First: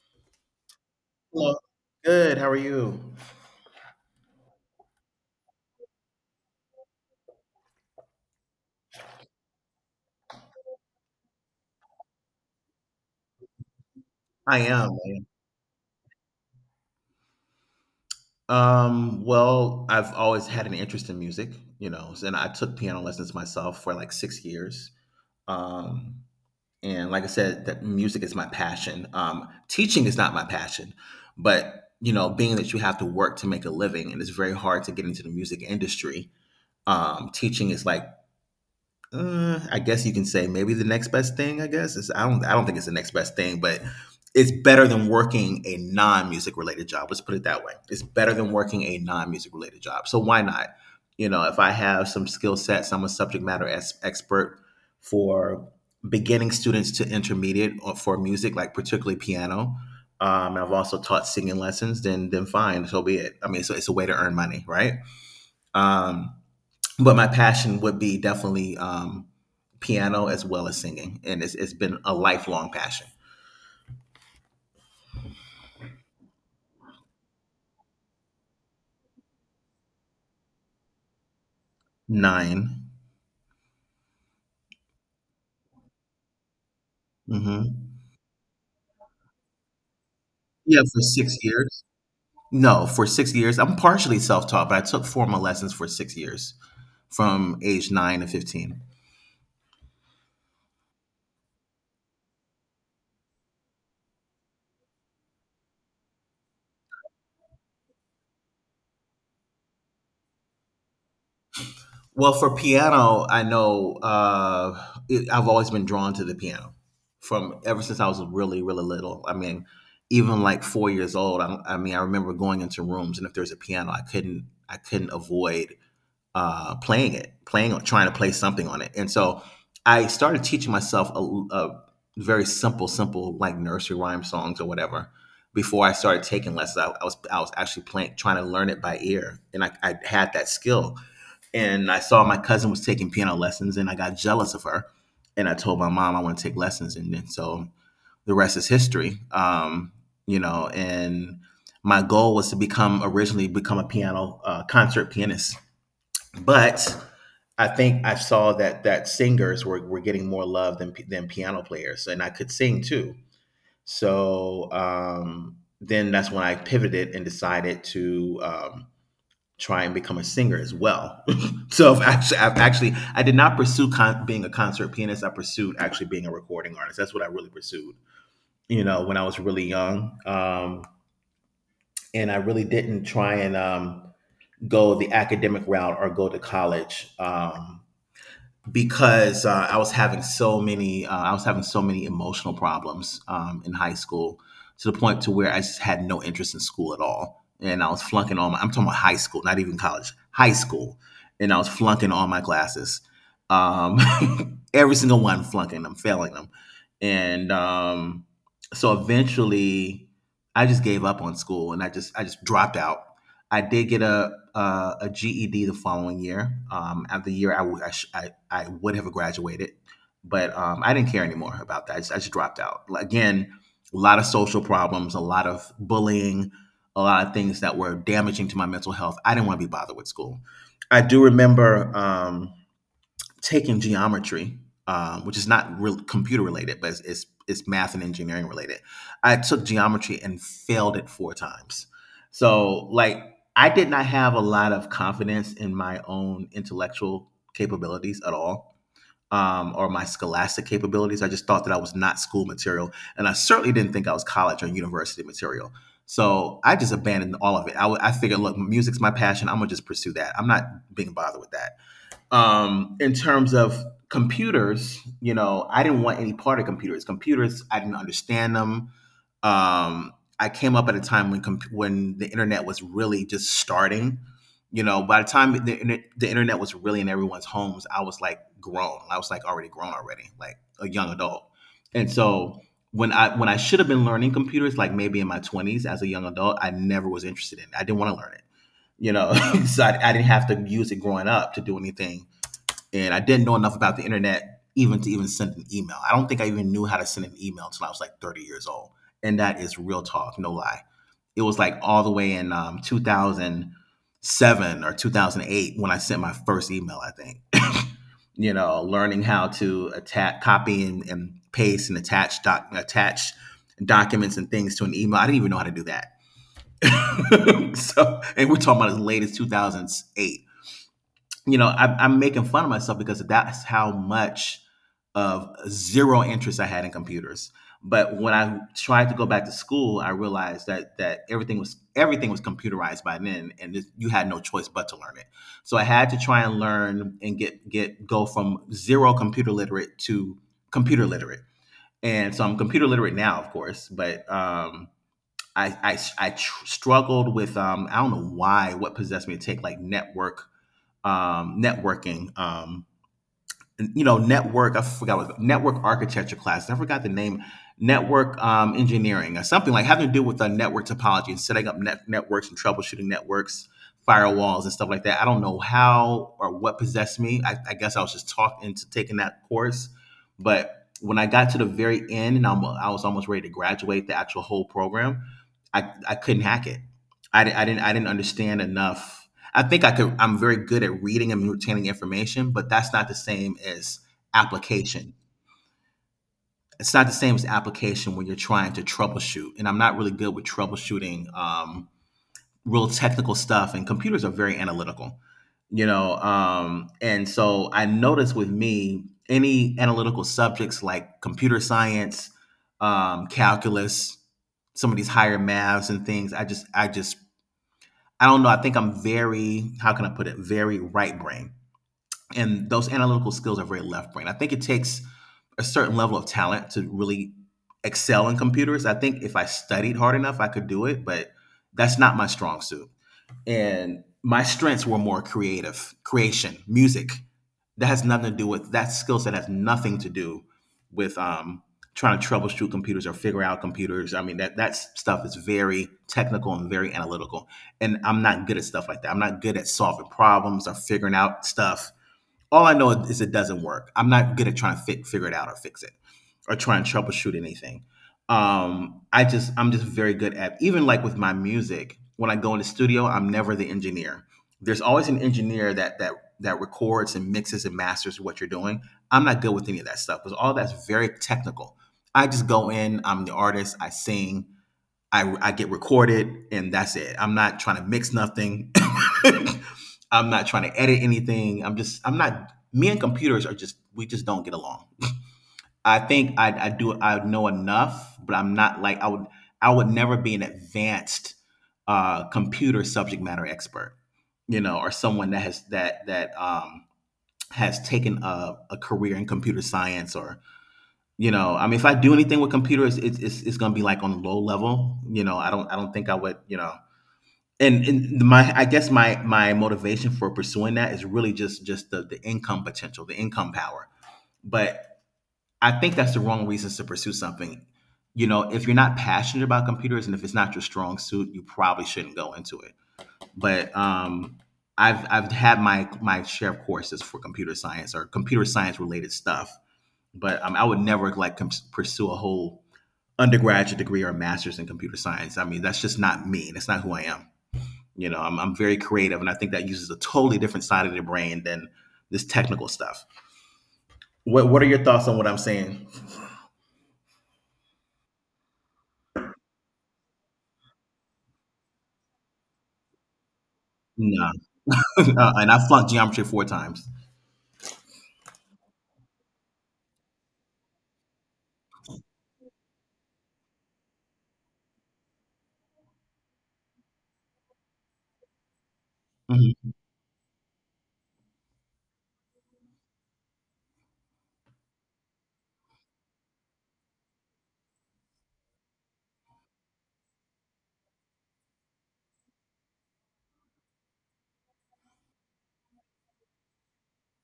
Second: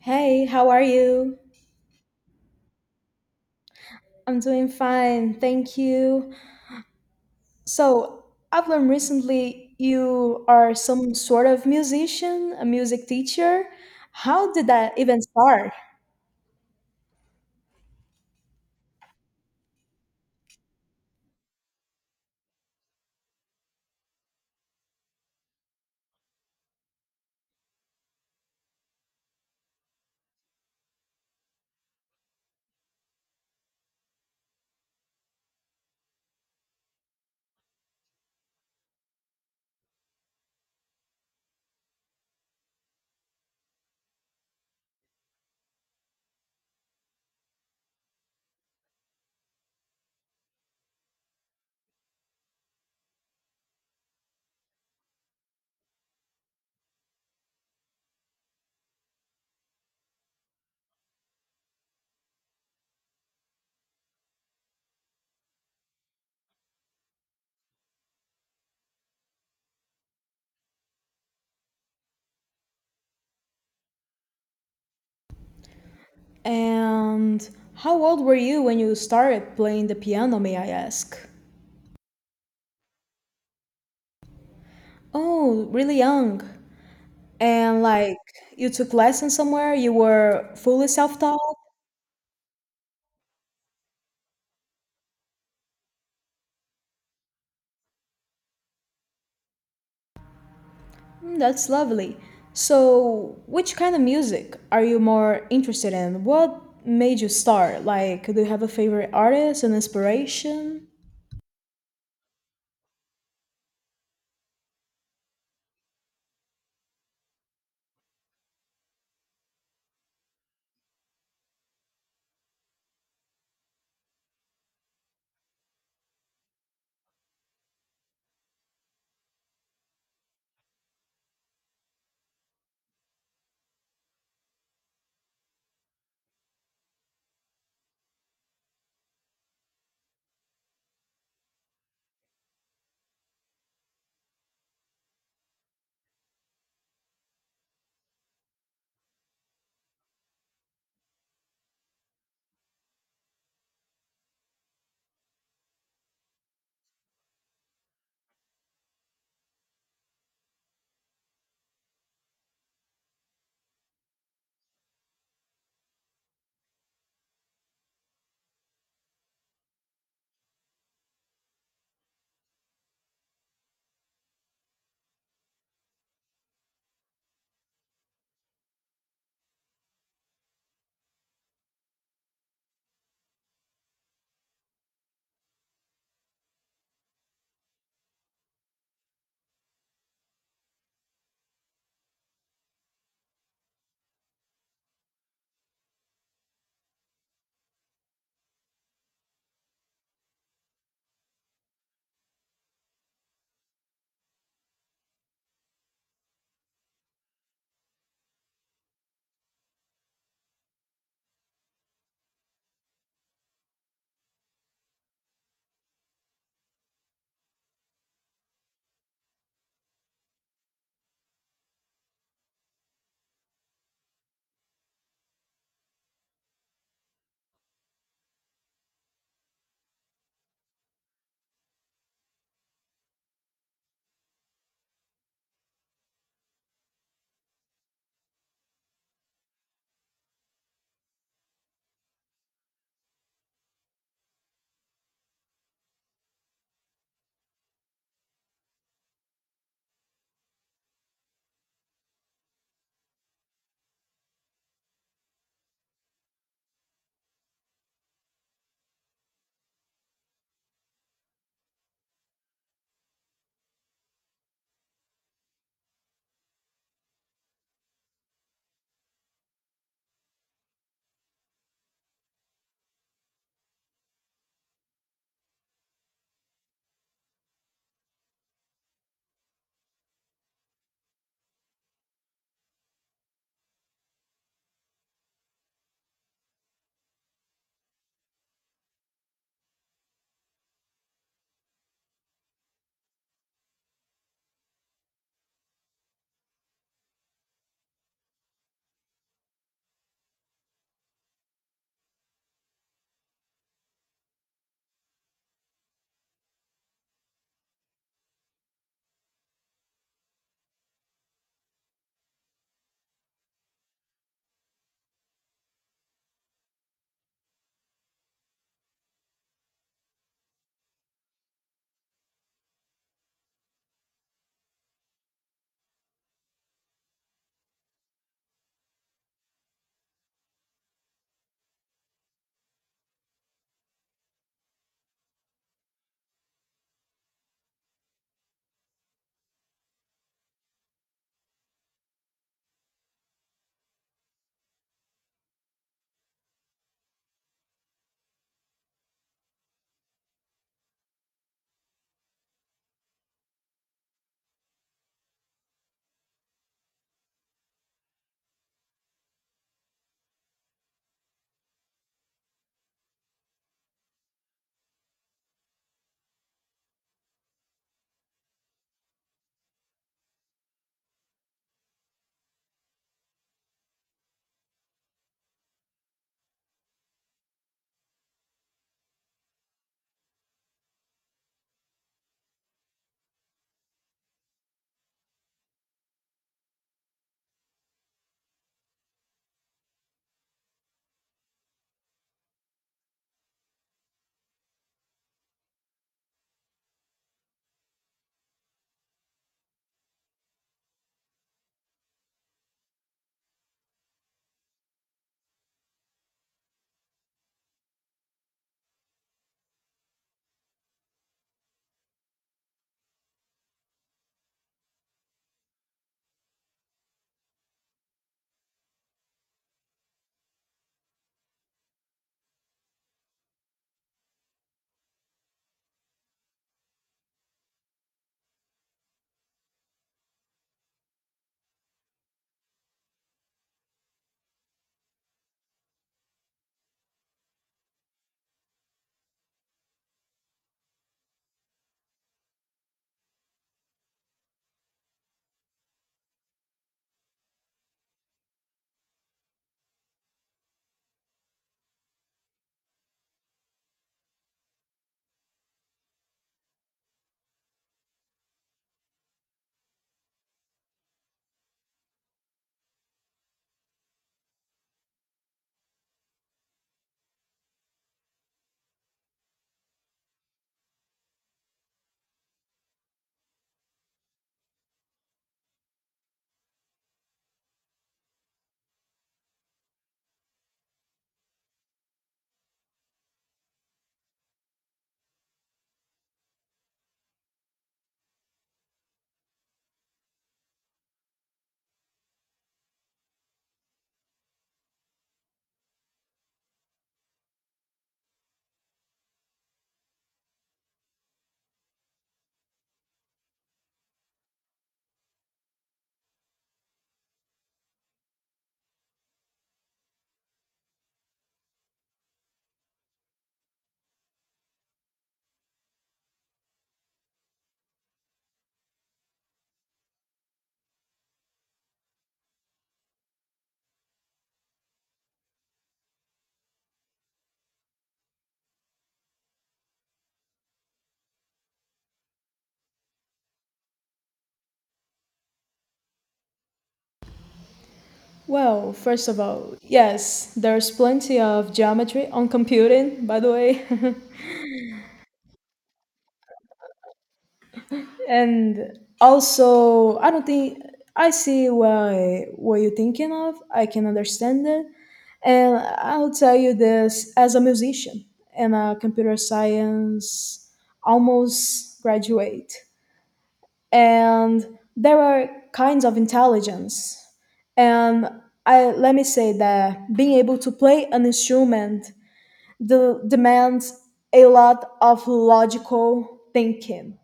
Hey, how are you? Hello. Good. How are you? I'm doing fine, thank you. So, I've learned recently you are some sort of musician, a music teacher. How I did am. that even start? I've always had an interest in music, and I took piano lessons myself for like 6 years. Um, and like I said, that music is my passion. Teaching is not my passion, but you know, being that you have to work to make a living and it's very hard to get into the music industry, teaching is like I guess you can say maybe the next best thing. I guess it's, I don't. I don't think it's the next best thing, but it's better than working a non-music related job. Let's put it that way. It's better than working a non-music related job. So why not? You know, if I have some skill sets, I'm a subject matter expert for beginning students to intermediate for music, like particularly piano. I've also taught singing lessons. Then fine, so be it. I mean, so it's a way to earn money, right? Um, but my passion would be definitely piano as well as singing, and it's been a lifelong passion. And how old were you when you started playing the piano, may I ask? 9. Oh, really young. Mm-hmm. And, like, you took lessons somewhere, you were Yeah, fully for six self-taught? years. No, for 6 years. I'm partially self taught, but I took formal lessons for 6 years from age nine to 15. Mm. That's lovely. So, which kind of music are you more interested in? What made you start? Like, do you have a favorite artist and inspiration? Well, for piano, I've always been drawn to the piano from ever since I was really, really little. I mean, even like 4 years old, I mean, I remember going into rooms and if there's a piano, I couldn't avoid playing it, playing trying to play something on it. And so I started teaching myself a very simple like nursery rhyme songs or whatever. Before I started taking lessons, I was actually playing, trying to learn it by ear, and I had that skill. And I saw my cousin was taking piano lessons, and I got jealous of her, and I told my mom I want to take lessons, and then so the rest is history. And my goal was to become originally become a piano concert pianist, but I think I saw that singers were getting more love than piano players, and I could sing too. So then that's when I pivoted and decided to try and become a singer as well. So I've actually, I did not pursue being a concert pianist. I pursued actually being a recording artist. That's what I really pursued. You know, when I was really young, and I really didn't try and go the academic route or go to college. Because I was having so many I was having so many emotional problems in high school to the point to where I just had no interest in school at all, and I was flunking all my —I'm talking about high school, not even college, high school, and I was flunking all my classes, um, every single one, flunking them, failing them, and so eventually I just gave up on school and I just dropped out. I did get a GED the following year. At the year I, w- I, sh- I would have graduated, but I didn't care anymore about that. I just dropped out. Like, again, a lot of social problems, a lot of bullying, a lot of things that were damaging to my mental health. I didn't want to be bothered with school. I do remember taking geometry, which is not real computer related, but it's math and engineering related. I took geometry and failed it four times. So like I did not have a lot of confidence in my own intellectual capabilities at all. Or my scholastic capabilities. I just thought that I was not school material, and I certainly didn't think I was college or university material. So I just abandoned all of it. I figured, look, music's my passion. I'm gonna just pursue that. I'm not being bothered with that in terms of computers. You know, I didn't want any part of computers. Computers, I didn't understand them. Um, I came up at a time when the internet was really just starting. You know, by the time the internet was really in everyone's homes, I was like grown. I was like already grown already, like a young adult. And so when I should have been learning computers, like maybe in my twenties as a young adult, I never was interested in. It. I didn't want to learn it. You know, so I didn't have to use it growing up to do anything, and I didn't know enough about the internet even to even send an email. I don't think I even knew how to send an email until I was like 30 years old, and that is real talk, no lie. It was like all the way in 2007 or 2008 when I sent my first email, I think. You know, learning how to attach, copy and paste and attach documents and things to an email. I didn't even know how to do that. So, and we're talking about as late as 2008. You know, I, I'm making fun of myself because that's how much of zero interest I had in computers. But when I tried to go back to school, I realized that everything was computerized by then, and you had no choice but to learn it. So I had to try and learn and get go from zero computer literate to computer literate. And so I'm computer literate now, of course, but I struggled with I don't know why what possessed me to take like networking. You know, network. I forgot what it was, network architecture class. I forgot the name. Network engineering or something, like having to do with network topology and setting up networks and troubleshooting networks, firewalls and stuff like that. I don't know how or what possessed me. I guess I was just talked into taking that course, but when I got to the very end and I was almost ready to graduate the actual whole program, I couldn't hack it. I didn't understand enough. I think I could I'm very good at reading and retaining information, but that's not the same as application. It's not the same as application when you're trying to troubleshoot. And I'm not really good with troubleshooting real technical stuff. And computers are very analytical, you know. And so I noticed with me any analytical subjects like computer science, calculus, some of these higher maths and things. I just I don't know. I think I'm very, how can I put it? Very right brain, and those analytical skills are very left brain. I think it takes a certain level of talent to really excel in computers. I think if I studied hard enough, I could do it, but that's not my strong suit. And my strengths were more creation, music. That skill set has nothing to do with trying to troubleshoot computers or figure out computers. I mean that stuff is very technical and very analytical. And I'm not good at stuff like that. I'm not good at solving problems or figuring out stuff. All I know is it doesn't work. I'm not good at trying to figure it out or fix it or try and troubleshoot anything. I'm just very good at even like with my music. When I go in the studio, I'm never the engineer. There's always an engineer that records and mixes and masters what you're doing. I'm not good with any of that stuff because all that's very technical. I just go in. I'm the artist. I sing. I get recorded and that's it. I'm not trying to mix nothing. I'm not trying to edit anything. I'm not, me and computers are just, we just don't get along. I do, I know enough, but I'm not like, I would never be an advanced computer subject matter expert, you know, or someone that has, that, has taken a career in computer science. Or, you know, I mean, if I do anything with computers, it's going to be like on a low level. You know, I don't think I would. You know, and my I guess my motivation for pursuing that is really just the income potential, the income power. But I think that's the wrong reasons to pursue something. You know, if you're not passionate about computers and if it's not your strong suit, you probably shouldn't go into it. But I've had my share of courses for computer science or computer science related stuff, but I would never like pursue a whole undergraduate degree or a master's in computer science. I mean, that's just not me. That's not who I am. You know, I'm very creative, and I think that uses a totally different side of the brain than this technical stuff. What are your thoughts on what I'm saying? Well, first of all, yes, there's plenty of geometry on computing, by the way. No. And I flunked geometry four times. And also, I don't think, I see why what you're thinking of, I can understand it, and I'll tell you this as a musician and a computer hmm science almost graduate. And there are kinds of intelligence, and let me say that being able to play an instrument demands a lot of logical thinking.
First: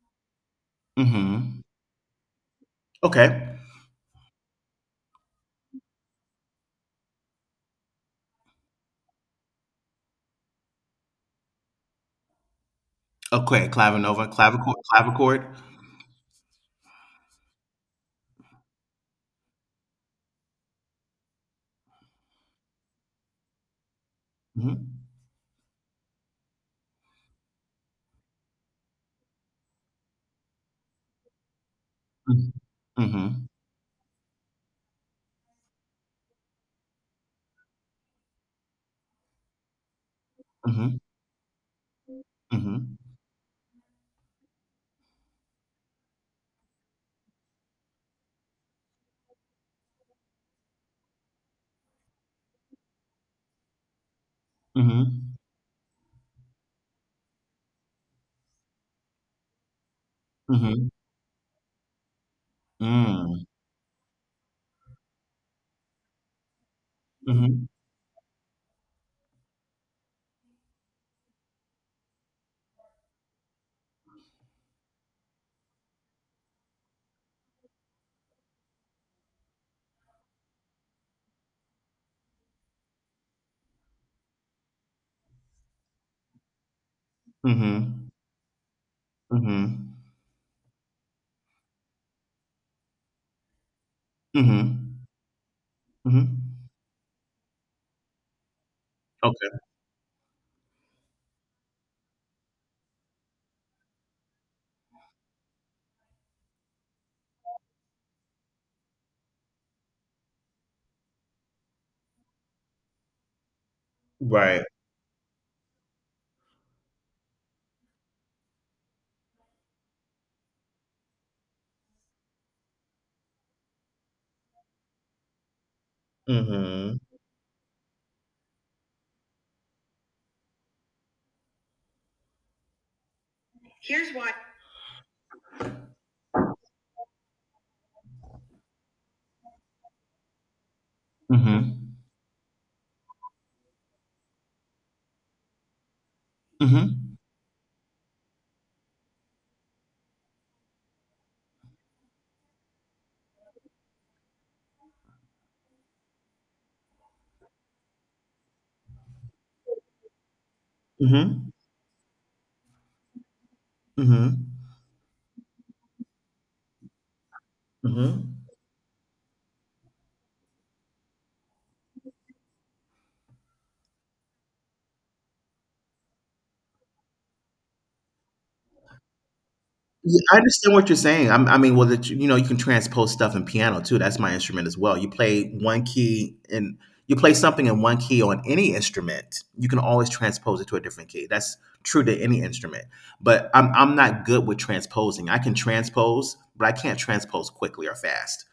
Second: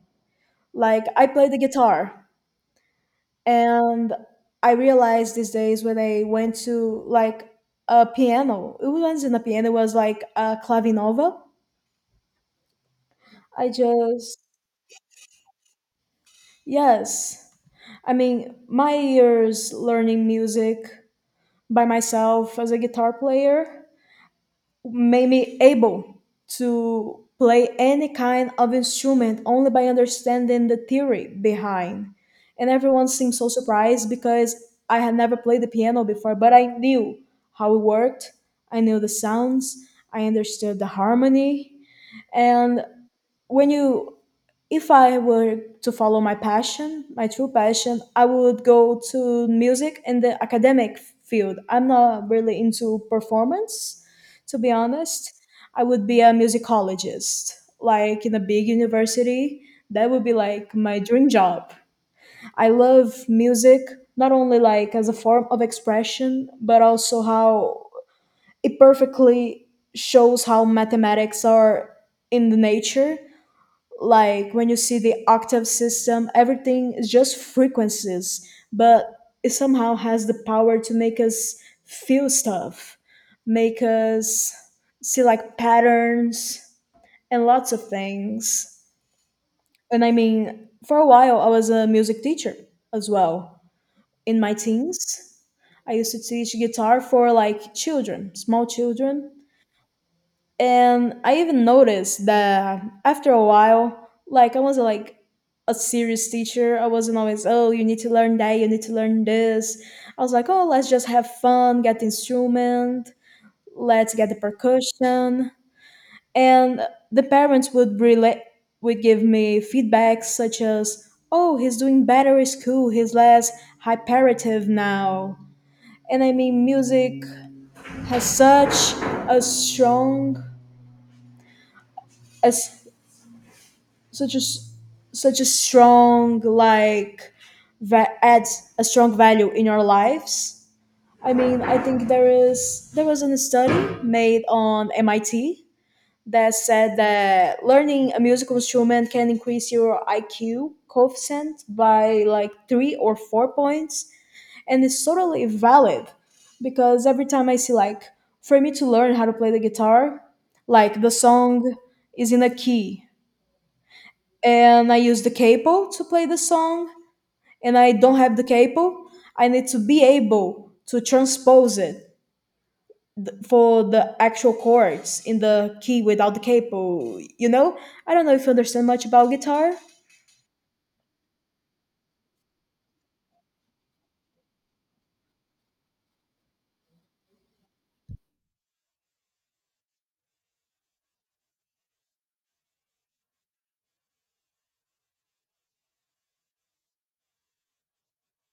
Like, I play the hmm guitar. Okay. And I realized these days when I went to like a piano, it wasn't a piano, it was like a clavinova. Okay. I Clavinova, just, clavichord, clavichord. yes. I mean, my years learning music by myself as a guitar player hmm made me able to play any kind of instrument only by understanding the theory behind. hmm And everyone seemed so surprised because I had never played the piano before, but I knew how it worked. I knew the sounds, I understood the hmm harmony, and hmm when you if I were to follow my passion, my true passion, I would go to music in the academic field. I'm not really into performance, to be honest. hmm I would be a musicologist, like in a big university. That would be like hmm my dream job. I love Mm. music, not only like as a form of expression, but also Mm-hmm. how it perfectly shows how mathematics are in the nature. Like, when you see the octave system, everything is just frequencies, but it somehow has the power to make us feel stuff, make us see like patterns and lots of Mm-hmm. things. Mm-hmm. And, I mean, for a while I was a music teacher as well, in my teens. Mm-hmm. I used to teach Mm-hmm. guitar for, like, children, small children. Okay. And I even noticed that after a while, like, I wasn't like a serious teacher. I wasn't always, oh, you need to learn that, you need to learn this. I was like, oh, let's just have fun, get the instrument, let's get the Right. percussion. And the parents would give me feedback such as, oh, he's doing better in school, he's less hyperative now. And I mean Mhm. music has such a strong as Here's why. such a s- such a strong like va- adds a strong value in our lives. I mean, I Mhm. think there was a study made on MIT that said Mhm. that learning a musical instrument can increase your IQ coefficient by like 3 or 4 points, and it's totally valid. Because every time I see like for me to learn how to play the guitar, like, the Mhm. song is in a key Mhm. and I use the capo to play the song, and I don't have the Mhm. capo, I need to be able to transpose it for the actual chords in the key without the capo. You know, I don't know if you understand much about guitar. Yeah, I understand what you're saying. I mean, well, you can transpose stuff in piano too. That's my instrument as well. You play something in one key on any instrument. You can always transpose it to a different key. That's true to any instrument. But I'm not good with transposing. I can transpose, but I can't transpose quickly or fast.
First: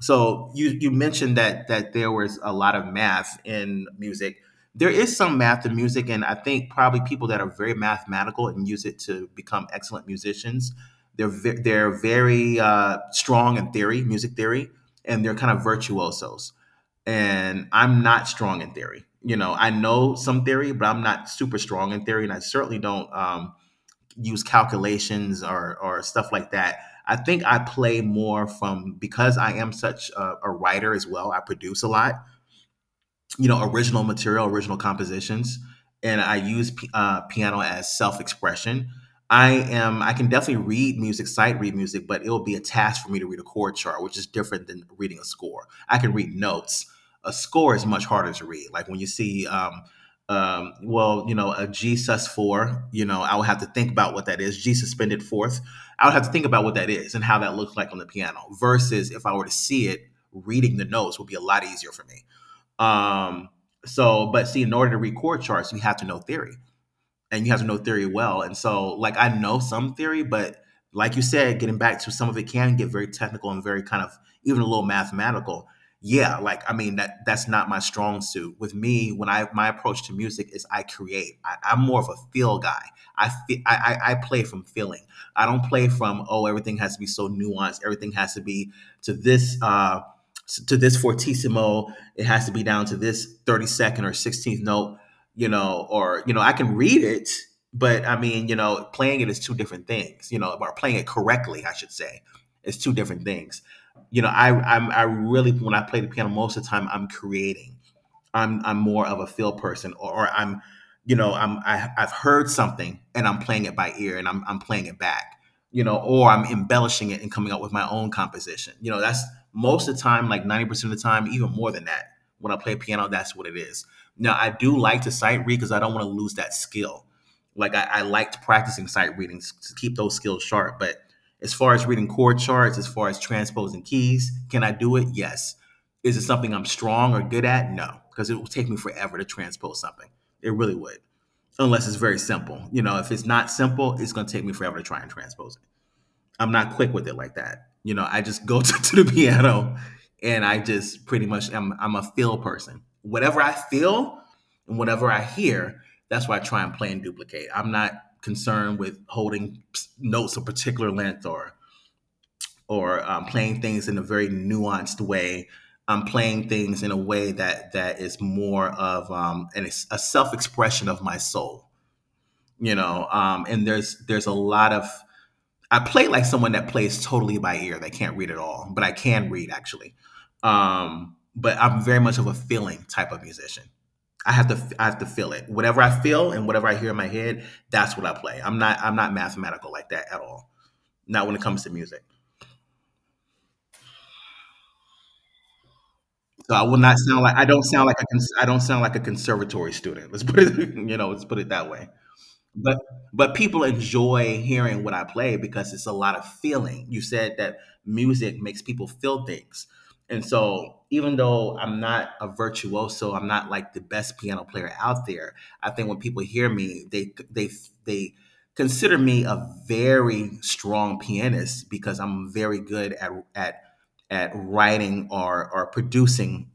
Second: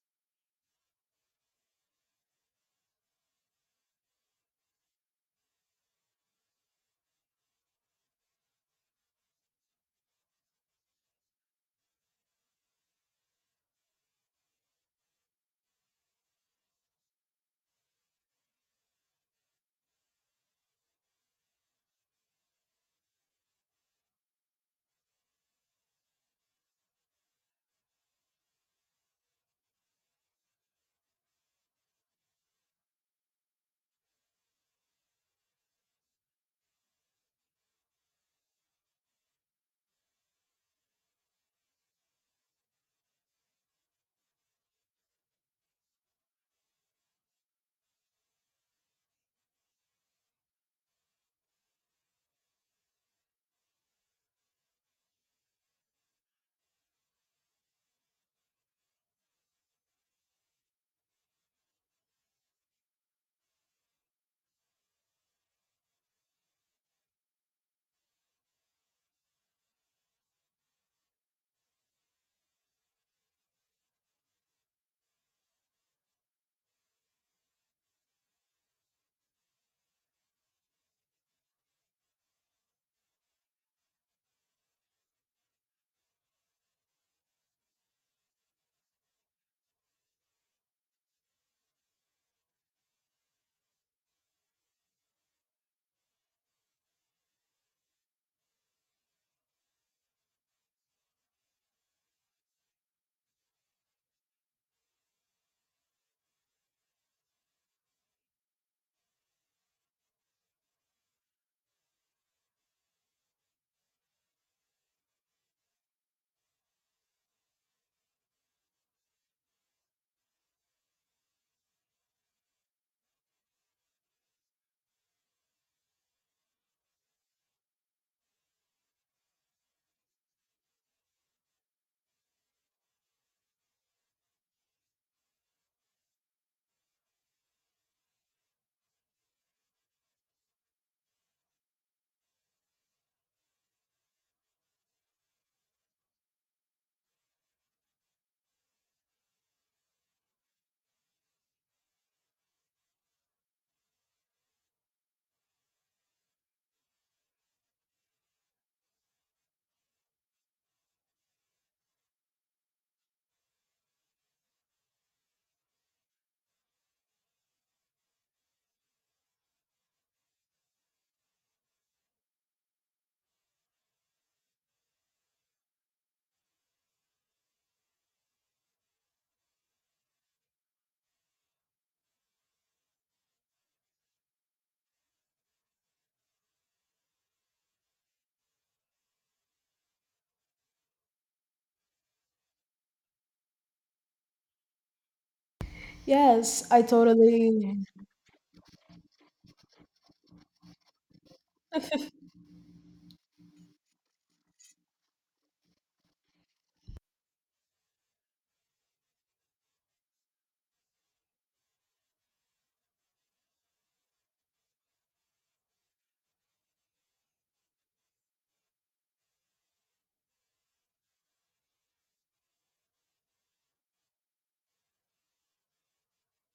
So you mentioned that there was a lot of math in music. There is some math in music, and I think probably people that are very mathematical and use it to become excellent musicians. They're very strong in theory, music theory, and they're kind of virtuosos. And I'm not strong in theory. You know, I know some theory, but I'm not super strong in theory, and I certainly don't, use calculations or stuff like that. I think I play more from because I am such a writer as well. I produce a lot, original material, original compositions, and I use piano as self-expression. I am. I can definitely read music, sight read music, but it will be a task for me to read a chord chart, which is different than reading a score. I can read notes. A score is much harder to read. Like when you see, well, a G sus four. You know, I would have to think about what that is. G suspended fourth. I would have to think about what that is and how that looks like on the piano. Versus if I were to see it, reading the notes would be a lot easier for me. Um, so, but see, in order to read chord charts, you have to know theory and you have to know theory well. And so, like, I know some theory, but like you said, getting back to some of it can get very technical and very kind of even a little mathematical. Yeah, like I mean that that's not my strong suit. With me, when I my approach to music is I create. I'm more of a feel guy. I play from feeling. I don't play from, oh, everything has to be so nuanced. Everything has to be to this uh to this fortissimo. It has to be down to this 32nd or 16th note, or I can read it, but I mean, playing it is two different things. You know, or playing it correctly, I should say, is two different things. You know, I really when I play the piano, most of the time I'm creating. I'm more of a feel person, or I've heard something and I'm playing it by ear and I'm playing it back, or I'm embellishing it and coming up with my own composition. That's most of the time, like 90% of the time, even more than that. When I play piano, that's what it is. Now I do like to sight read because I don't want to lose that skill. Like I liked practicing sight readings to keep those skills sharp. But as far as reading chord charts, as far as transposing keys, can I do it? Yes. Is it something I'm strong or good at? No, because it will take me forever to transpose something. It really would, unless it's very simple. You know, if it's not simple, it's going to take me forever to try and transpose it. I'm not quick with it like that. You know, I just go to the piano, and I just pretty much I'm a feel person. Whatever I feel and whatever I hear, that's why I try and play and duplicate. I'm not concerned with holding notes a particular length or playing things in a very nuanced way. I'm playing things in a way that that is more of a self expression of my soul. And there's a lot of I play like someone that plays totally by ear. They can't read at all, but I can read actually. But I'm very much of a feeling type of musician. I have to feel it. Whatever I feel and whatever I hear in my head, that's what I play. I'm not mathematical like that at all. Not when it comes to music. So Yes, I I don't totally. sound like a conservatory student. Let's put it. Let's put it that way. But but people enjoy hearing what I play because it's a lot of feeling. You said that music makes people feel things, and so even though I'm not a virtuoso, I'm not like the best piano player out there. I think when people hear me, they consider me a very strong pianist because I'm very good at writing or producing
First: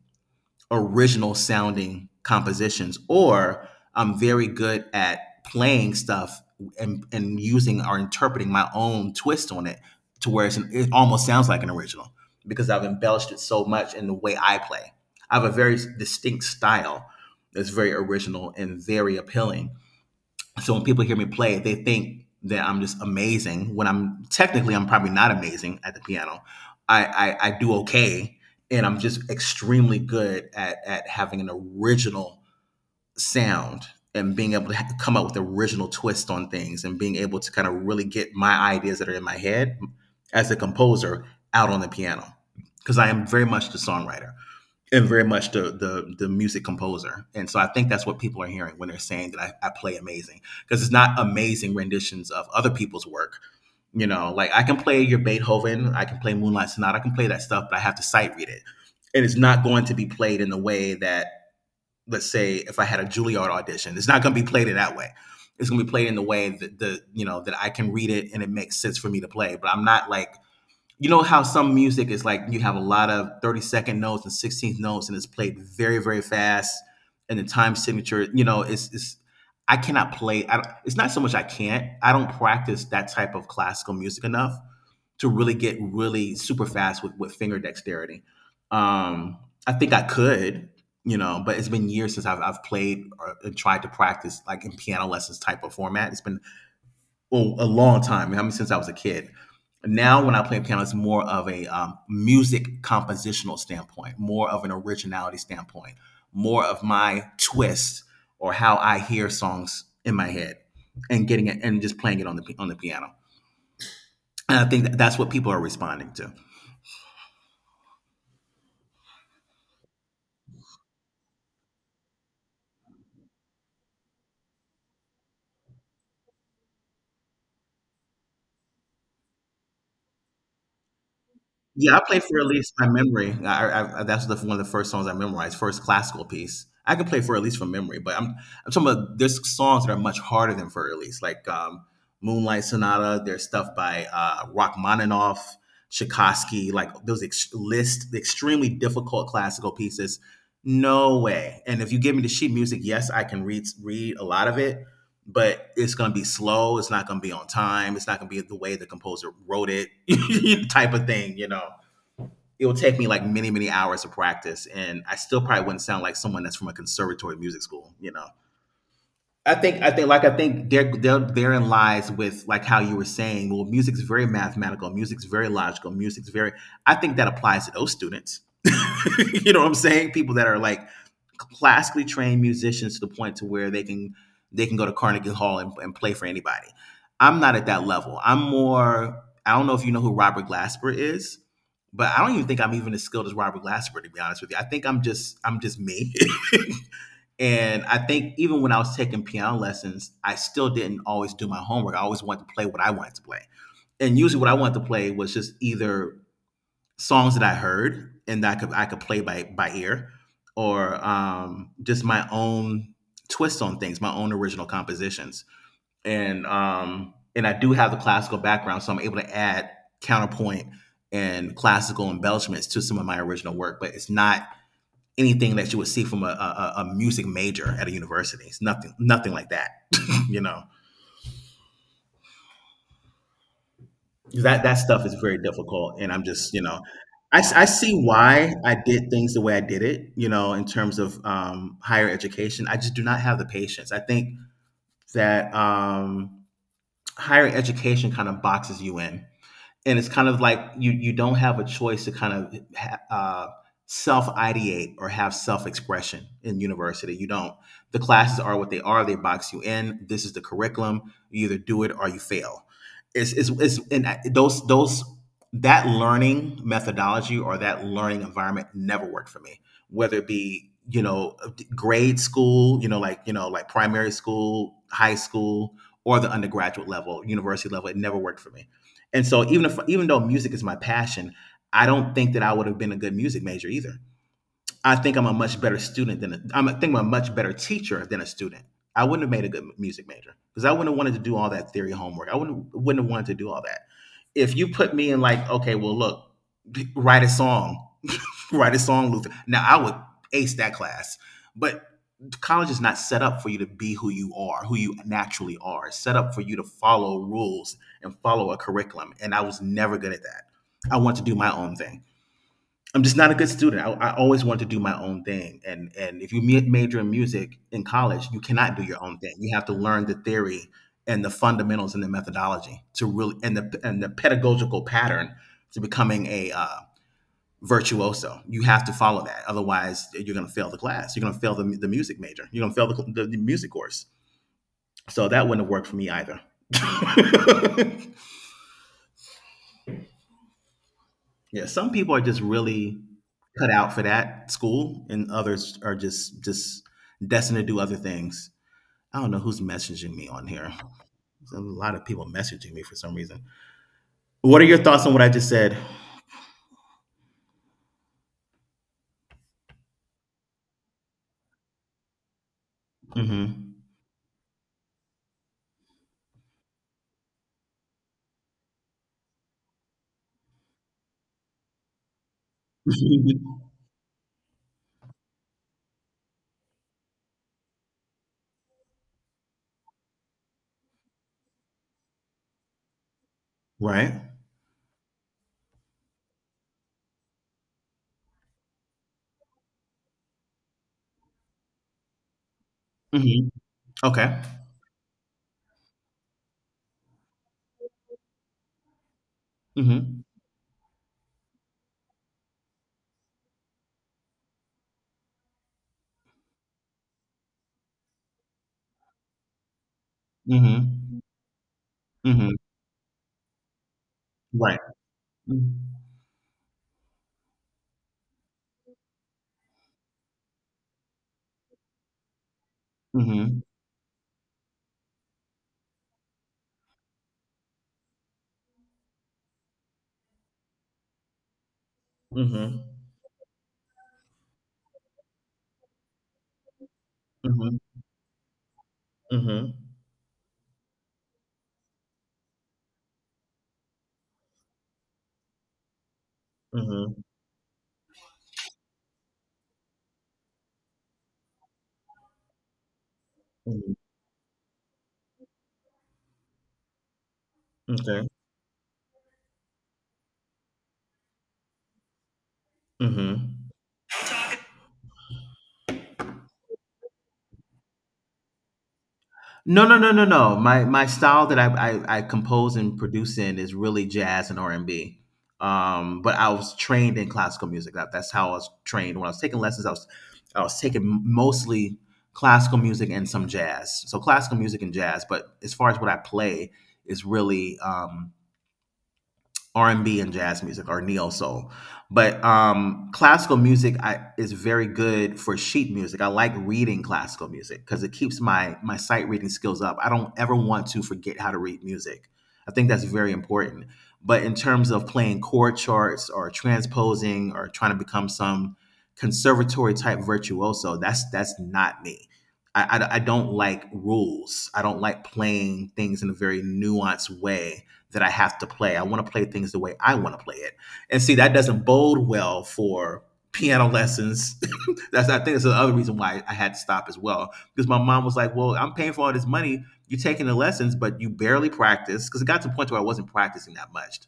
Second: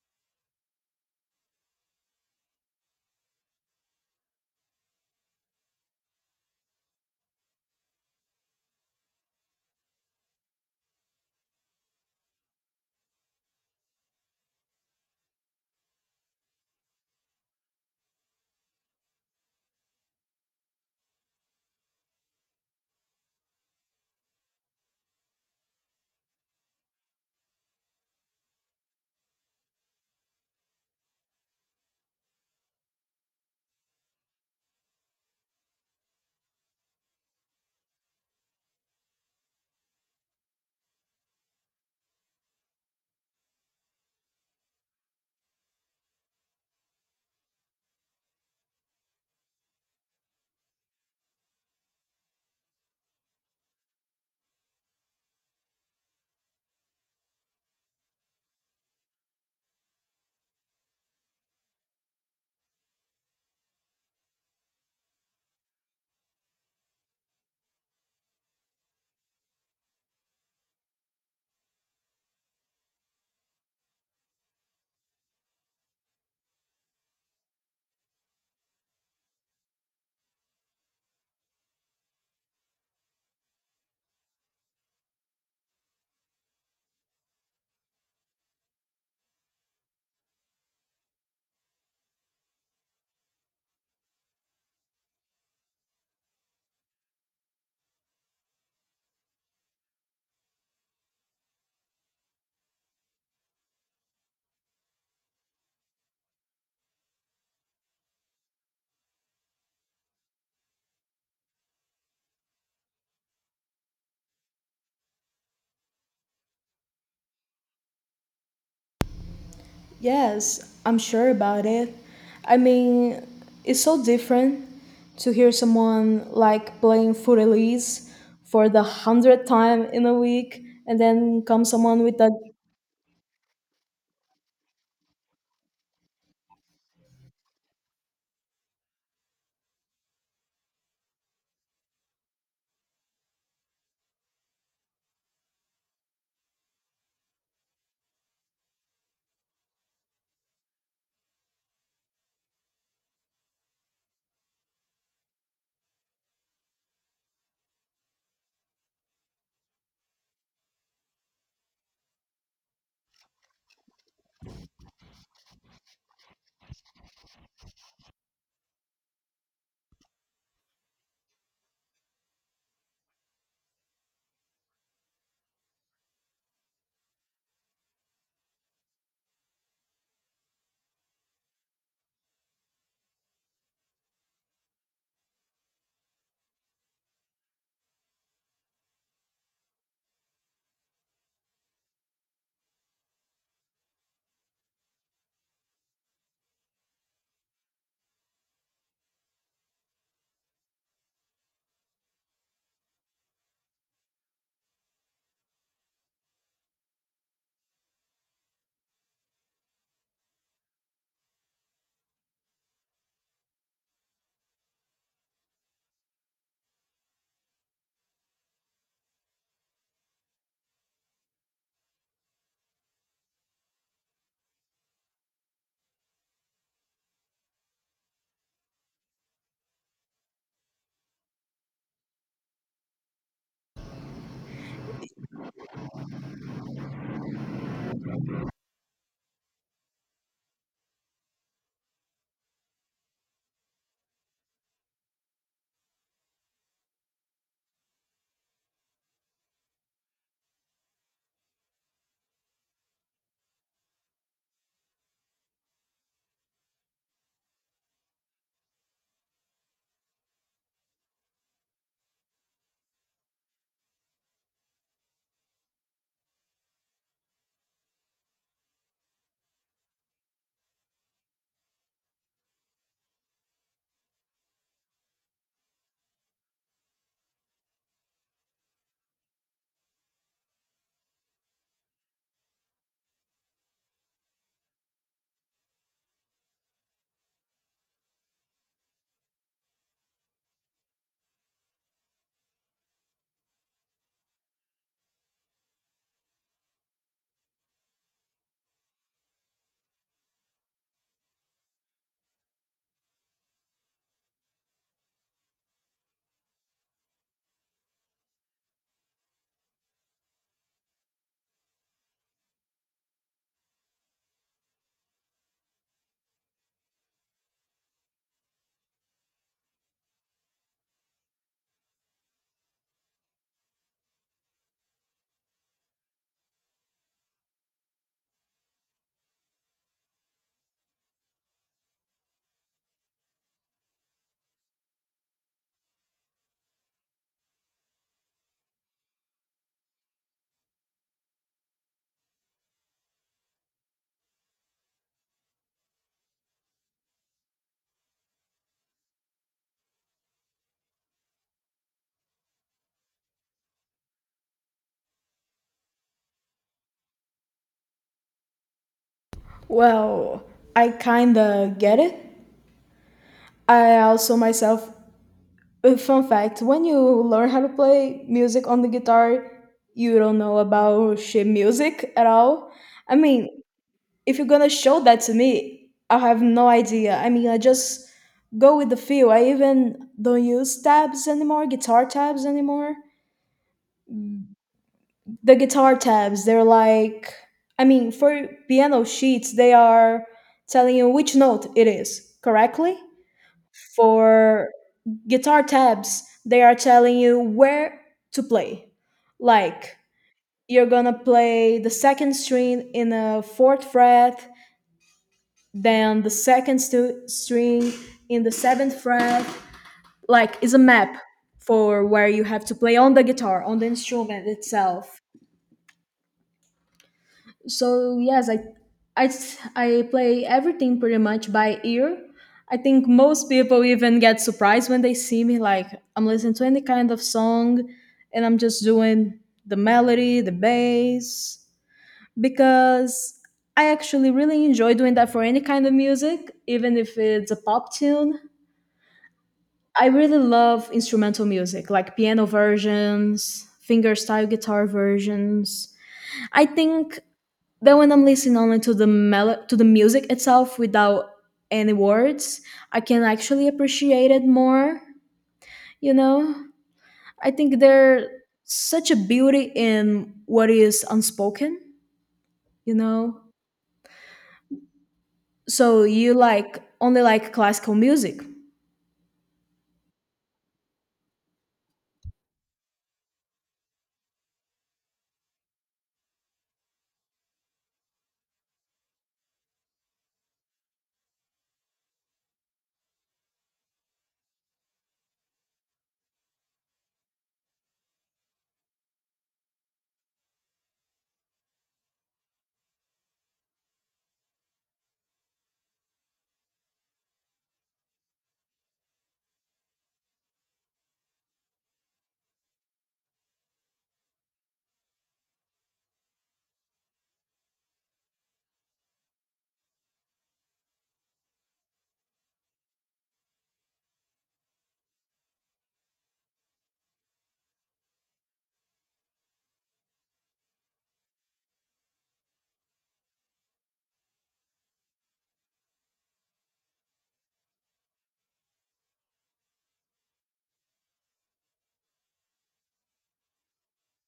original sounding compositions, or I'm very good at playing stuff and using or interpreting my own twist on it to where it's it almost sounds like an original because I've embellished it so much in the way I play. I have a very distinct style that's very original and very appealing, so when people hear me play, they think that I'm just amazing. When I'm technically, I'm probably not amazing at the piano. I do okay, and I'm just extremely good at having an original sound and being able to come up with original twists on things and being able to kind of really get my ideas that are in my head as a composer out on the piano because I am very much the songwriter and very much the music composer. And so I think that's what people are hearing when they're saying that I play amazing, because it's not amazing renditions of other people's work. You know, like I can play your Beethoven, I can play Moonlight Sonata, I can play that stuff, but I have to sight read it, and it's not going to be played in the way that, let's say, if I had a Juilliard audition, it's not going to be played in that way. It's going to be played in the way that the you know that I can read it and it makes sense for me to play, but I'm not like, how some music is like you have a lot of 30-second notes and 16th notes and it's played very very fast, and the time signature, it's not so much I don't practice that type of classical music enough to really get really super fast with finger dexterity. um I think I could, but it's been years since I've played or tried to practice like in piano lessons type of format. It's been, well, a long time. I mean, since I was a kid. Now, when I play piano, it's more of a music compositional standpoint, more of an originality standpoint, more of my twist, or how I hear songs in my head, and getting it and just playing it on the piano. And I think that that's what people are responding to. Yes, I'm sure about it. I mean, it's so different to hear someone like playing full release for the hundredth time in a week, and then comes Yeah, I someone with played a for at least by memory. I that's one of the first songs I memorized, first classical piece. I can play for at least from memory, but I'm talking about there's songs that are much harder than for at least, like, Moonlight Sonata. There's stuff by Rachmaninoff, Tchaikovsky, like those ex- list the extremely difficult classical pieces. No way. And if you give me the sheet music, yes, I can read a lot of it, but it's going to be slow. It's not going to be on time. It's not going to be the way the composer wrote it, type of thing, it would take me like many hours to practice, and I still probably wouldn't sound like someone that's from a conservatory music school, I think therein lies with like how you were saying, well, music's very mathematical, music's very logical, music's very I think that applies to those students. You know what I'm saying? People that are like classically trained musicians to the point to where they can go to Carnegie Hall and play for anybody. I'm not at that level. I'm more, I don't know if you know who Robert Glasper is, but I don't even think I'm even as skilled as Robert Glasper, to be honest with you. I think I'm just me. And I think even when I was taking piano lessons, I still didn't always do my homework. I always wanted to play what I wanted to play. And usually what I wanted to play was just either songs that I heard and that I could play by ear, or just my own twists on things, my own original compositions. And I do have the classical background, so I'm able to add counterpoint and classical embellishments to some of my original work, but it's not anything that you would see from a music major at a university. It's nothing, nothing like that. You know, that that stuff is very difficult, and I'm just, I see why I did things the way I did it. You know, in terms of higher education, I just do not have the patience. I think that higher education kind of boxes you in, and it's kind of like you don't have a choice to kind of self ideate or have self expression in university. You don't. The classes are what they are. They box you in. This is the curriculum. You either do it or you fail. It's and I- those that learning methodology or that learning environment never worked for me. Whether it be, grade school, like primary school, high school, or the undergraduate level, university level, it never worked for me. And so even if even though music is my passion, I don't think that I would have been a good music major either. I think I'm a much better student than a, I'm, I think I'm a much better teacher than a student. I wouldn't have made a good music major because I wouldn't have wanted to do all that theory homework. I wouldn't have wanted to do all that. If you put me in like, okay, well, look, write a song, write a song, Luther. Now I would ace that class. But college is not set up for you to be who you are, who you naturally are. It's set up for you to follow rules and follow a curriculum. And I was never good at that. I want to do my own thing. I'm just not a good student. I always want to do my own thing. And if you major in music in college, you cannot do your own thing. You have to learn the theory and the fundamentals and the methodology to really, and the pedagogical pattern to becoming a virtuoso. You have to follow that. Otherwise, you're going to fail the class. You're going to fail the music major. You're going to fail the music course. So that wouldn't have worked for me either. Yeah, some people are just really cut out for that school, and others are just destined to do other things. I don't know who's messaging me on here. There's a lot of people messaging me for some reason. What are your thoughts on what I just said? Well, I kinda get it. Mm-hmm. I also, myself, fun fact, when you learn how to play music on the guitar, you don't know about shit music at all. I mean, if you're gonna show that to me, I have no idea. I mean, I just go with the feel. I even don't use tabs anymore, guitar tabs anymore. Right. The guitar tabs, they're like, I mean, for piano sheets, they are telling you which note it is correctly. Mm-hmm. Okay. For guitar tabs, they are telling you where to play, like, Mm-hmm. you're gonna play the second string in the fourth fret, then the second string in the seventh fret. Like, it's a map Mm-hmm. for where you Mm-hmm. have to play on the guitar, on the instrument Right. itself. Mm. So yes, i I play everything pretty much by ear. I think most Mhm. people even get surprised when they see me, like, I'm listening to any kind of song and I'm just doing the melody, the bass, Mhm. because I actually really enjoy doing that for any kind of music, even if it's a Mhm. pop tune. Mhm. I really love instrumental music, like piano versions, fingerstyle guitar versions. I think Mhm. then when I'm listening only to the to the music itself without any words, I can actually Mhm. appreciate it more, you know. I think Okay. there's such a beauty in what is unspoken, you know. Mhm. So, you like only like classical music? No, no, no, no, no. My style that I compose and produce in is really jazz and R and B. But I was trained in classical music. That's how I was trained. When I was taking lessons, I was taking mostly classical music and some jazz. So classical music and jazz. But as far as what I play is really, R&B and B and jazz music, or neo soul. But classical music is very good for sheet music. I like reading classical music because it keeps my sight reading skills up. I don't ever want to forget how to read music. I think that's very important. But in terms of playing chord charts or transposing or trying to become some conservatory type virtuoso, that's not me. I don't like rules. I don't like playing things in a very nuanced way that I have to play. I want to play things the way I want to play it. And see, that doesn't bode well for piano lessons. That's, I think that's the other reason why I had to stop as well. Because my mom was like, well, I'm paying for all this money. You're taking the lessons, but you barely practice. Because it got to the point where I wasn't practicing that much.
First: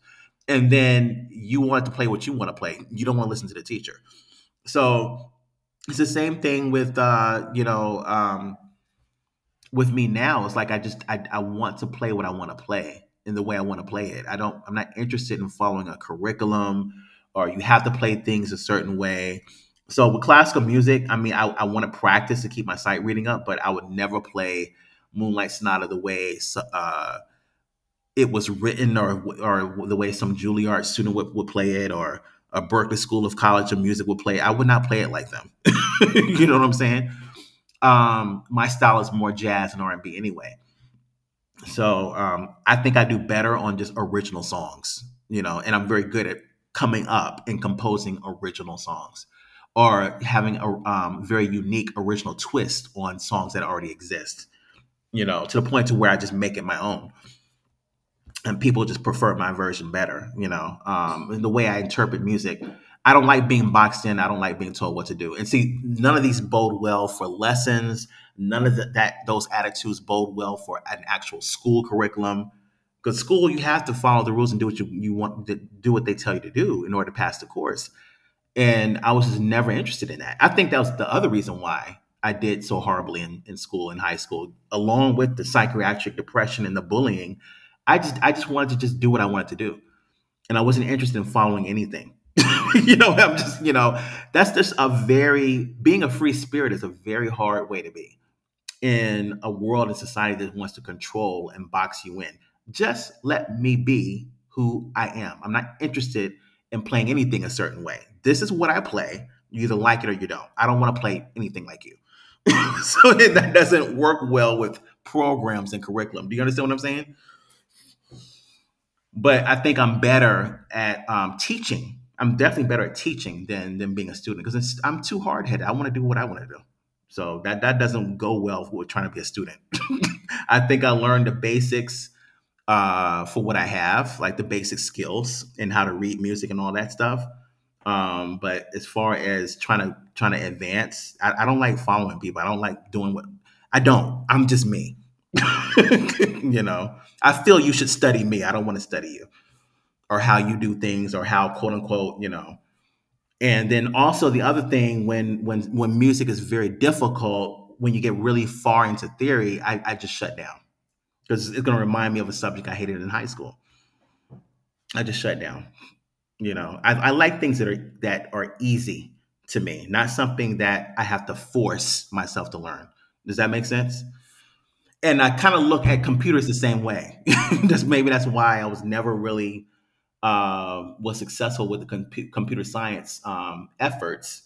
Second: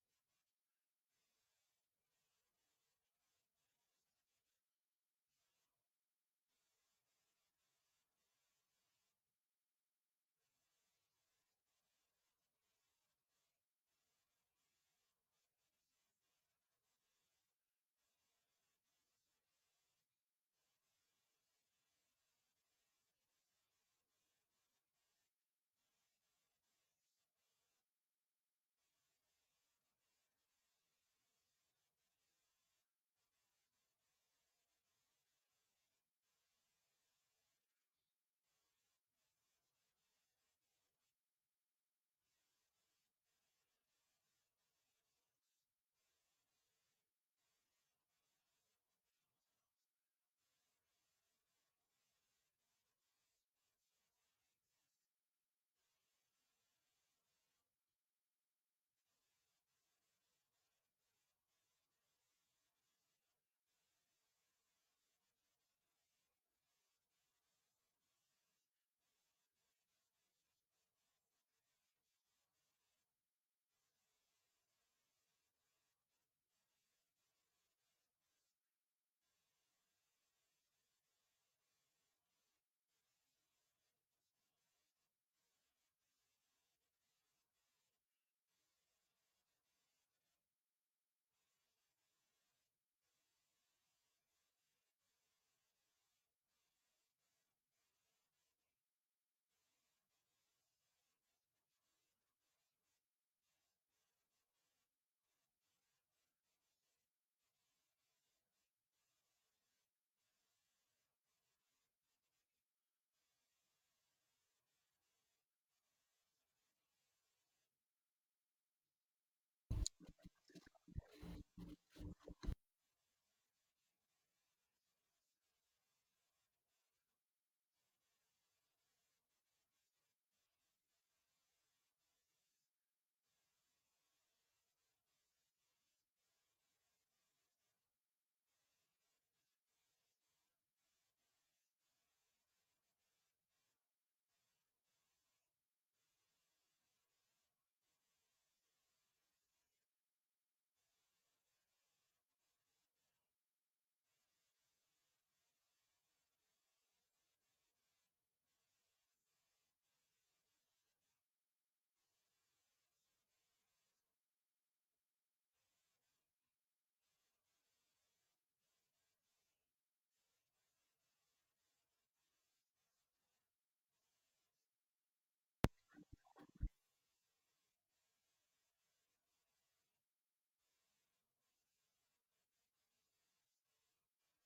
And then you want to play what you want to play. You don't want to listen to the teacher. So it's the same thing with with me now. It's like I want to play what I want to play in the way I want to play it. I don't, I'm not interested in following a curriculum, or you have to play things a certain way. So with classical music, I want to practice to keep my sight reading up. But I would never play Moonlight Sonata the way uh, it was written, or the way some Juilliard student would play it, or a Berklee school of college of music would play it. I would not play it like them. You know what I'm saying? My style is more jazz and R&B anyway. So I think I do better on just original songs, you know, and I'm very good at coming up and composing original songs, or having a very unique original twist on songs that already exist, you know, to the point to where I just make it my own and people just prefer my version better. You know, and the way I interpret music, I don't like being boxed in. I don't like being told what to do. And see, none of these bode well for lessons. None of the, that those attitudes bode well for an actual school curriculum. Because school, you have to follow the rules and do what you want to do what they tell you to do in order to pass the course. And I was just never interested in that. I think that was the other reason why I did so horribly in school, in high school, along with the psychiatric depression and the bullying. I just wanted to just do what I wanted to do, and I wasn't interested in following anything. You know, that's just a very, being a free spirit is a very hard way to be in a world and society that wants to control and box you in. Just let me be who I am. I'm not interested in playing anything a certain way. This is what I play. You either like it or you don't. I don't want to play anything like you. So that doesn't work well with programs and curriculum. Do you understand what I'm saying? But I think I'm better at teaching. I'm definitely better at teaching than being a student, because I'm too hard headed. I want to do what I want to do. So that doesn't go well with trying to be a student. I think I learned the basics, for what I have, like the basic skills and how to read music and all that stuff. But as far as trying to advance, I don't like following people. I don't like doing what I don't. I'm just me. You know, I feel you should study me. I don't want to study you or how you do things or how, quote unquote, you know. And then also the other thing, when when music is very difficult, when you get really far into theory, I just shut down because it's going to remind me of a subject I hated in high school. I just shut down, you know. I like things that are easy to me, not something that I have to force myself to learn. Does that make sense? And I kind of look at computers the same way. that's maybe that's why I was never really was successful with the computer science efforts,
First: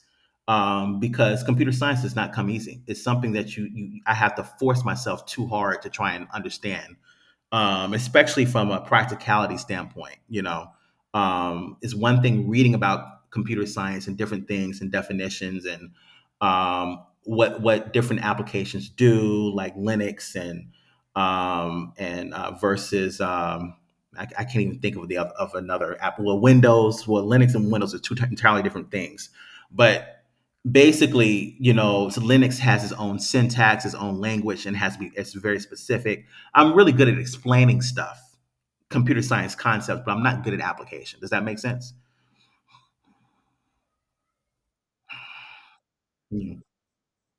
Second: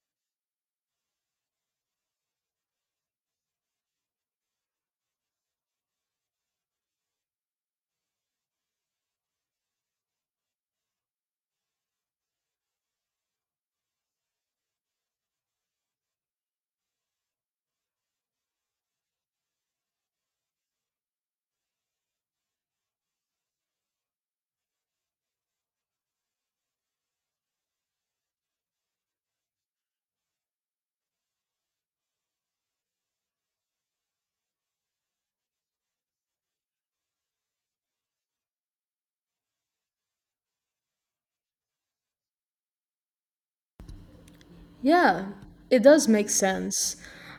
because computer science does not come easy. It's something that you I have to force myself too hard to try and understand, especially from a practicality standpoint. You know, it's one thing reading about computer science and different things and definitions and, what different applications do, like Linux and versus I can't even think of the of another app. Well, Windows, well, Linux and Windows are entirely different things, but basically, you know. So Linux has its own syntax, its own language, and has to be it's very specific. I'm really good at explaining stuff, computer science concepts, but I'm not good at application. Does that make sense? Yeah, it does make sense.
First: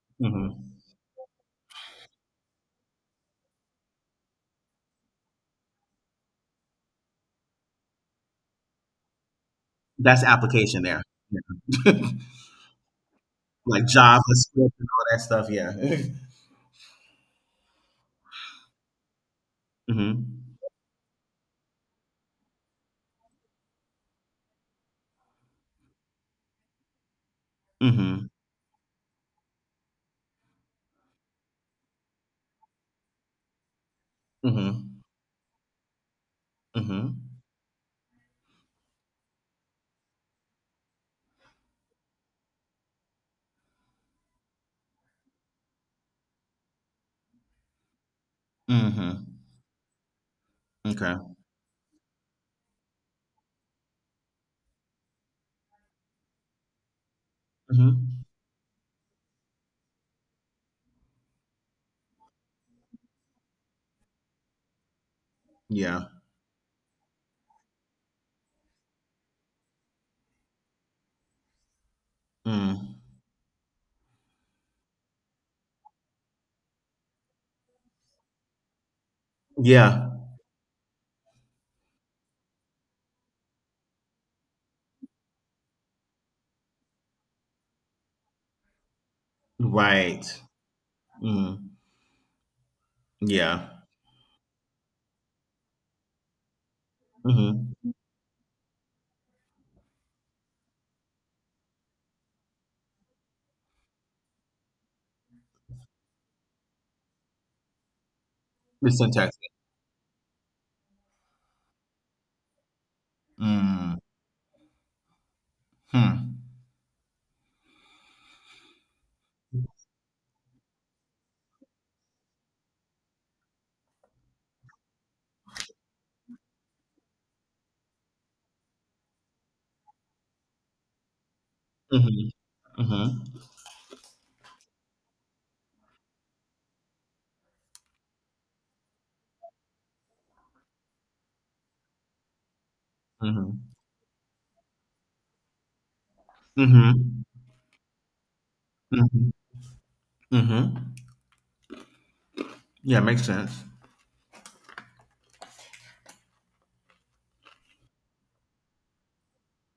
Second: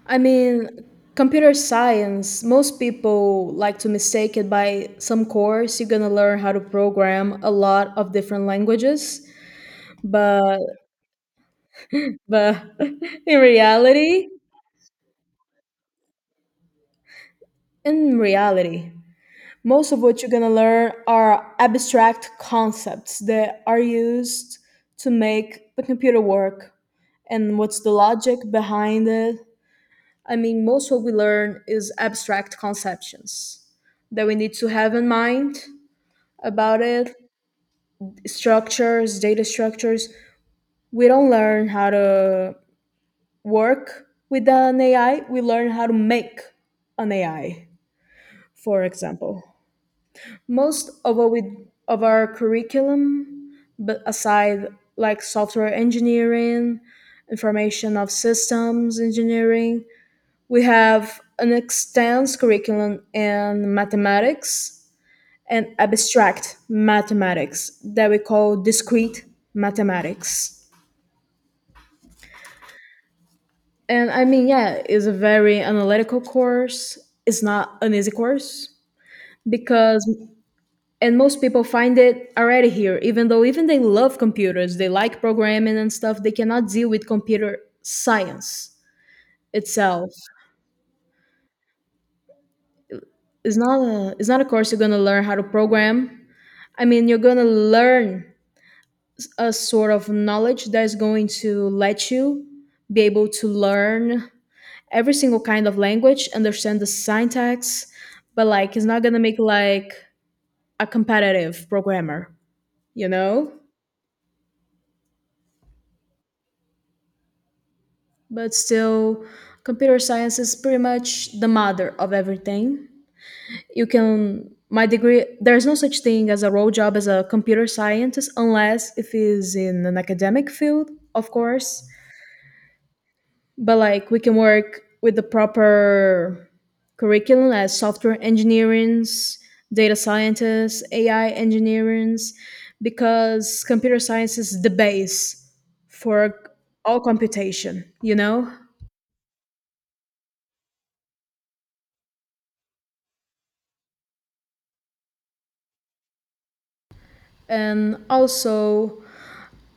I mean, Mm-hmm. computer science, most people like to mistake it by some course you're going to learn how to program a lot of different languages, That's but application there. Yeah. but in Like Java, reality script, and all that stuff. Yeah. in reality, most of what you're going to Mm-hmm. learn are abstract concepts that are used to make the computer work, and what's the Mm-hmm. logic behind it. I mean, most what we learn is abstract conceptions that we need to have Mm-hmm. in mind about it. Mm-hmm. Structures Data structures. We don't learn how to work with an AI, we learn how to make an AI, for Mm-hmm. example. Most Okay. of our, of our curriculum, but aside like software engineering, information of Mm-hmm. systems engineering, we have an extensive curriculum in mathematics and Yeah. abstract mathematics that we call discrete mathematics. Mm. And I mean, yeah, it's a very analytical course. It's not an easy course because, Yeah. and most people find it already here, even though even they love computers, they like programming and stuff, they cannot deal with computer science itself. Right. Mm. It's Yeah. not a, it's not a course you're gonna learn how to program. I mean, you're gonna Mm-hmm. learn a sort of knowledge that's going to let you be able to learn every single kind of language, understand the syntax, but like it's The not gonna syntax. make like a competitive programmer, you know? Mm. Hmm. But still, computer science is pretty much the mother of everything. You can My degree, there's no such thing as a role job as a computer scientist unless if it is in an academic field, of course. Mm-hmm. Mm-hmm. But like, we can work with the proper curriculum as software engineers, data scientists, AI engineers, because Mm-hmm. computer science is the base for Mm-hmm. all computation, you know. Mm-hmm. Mm-hmm. Yeah, makes sense. And also,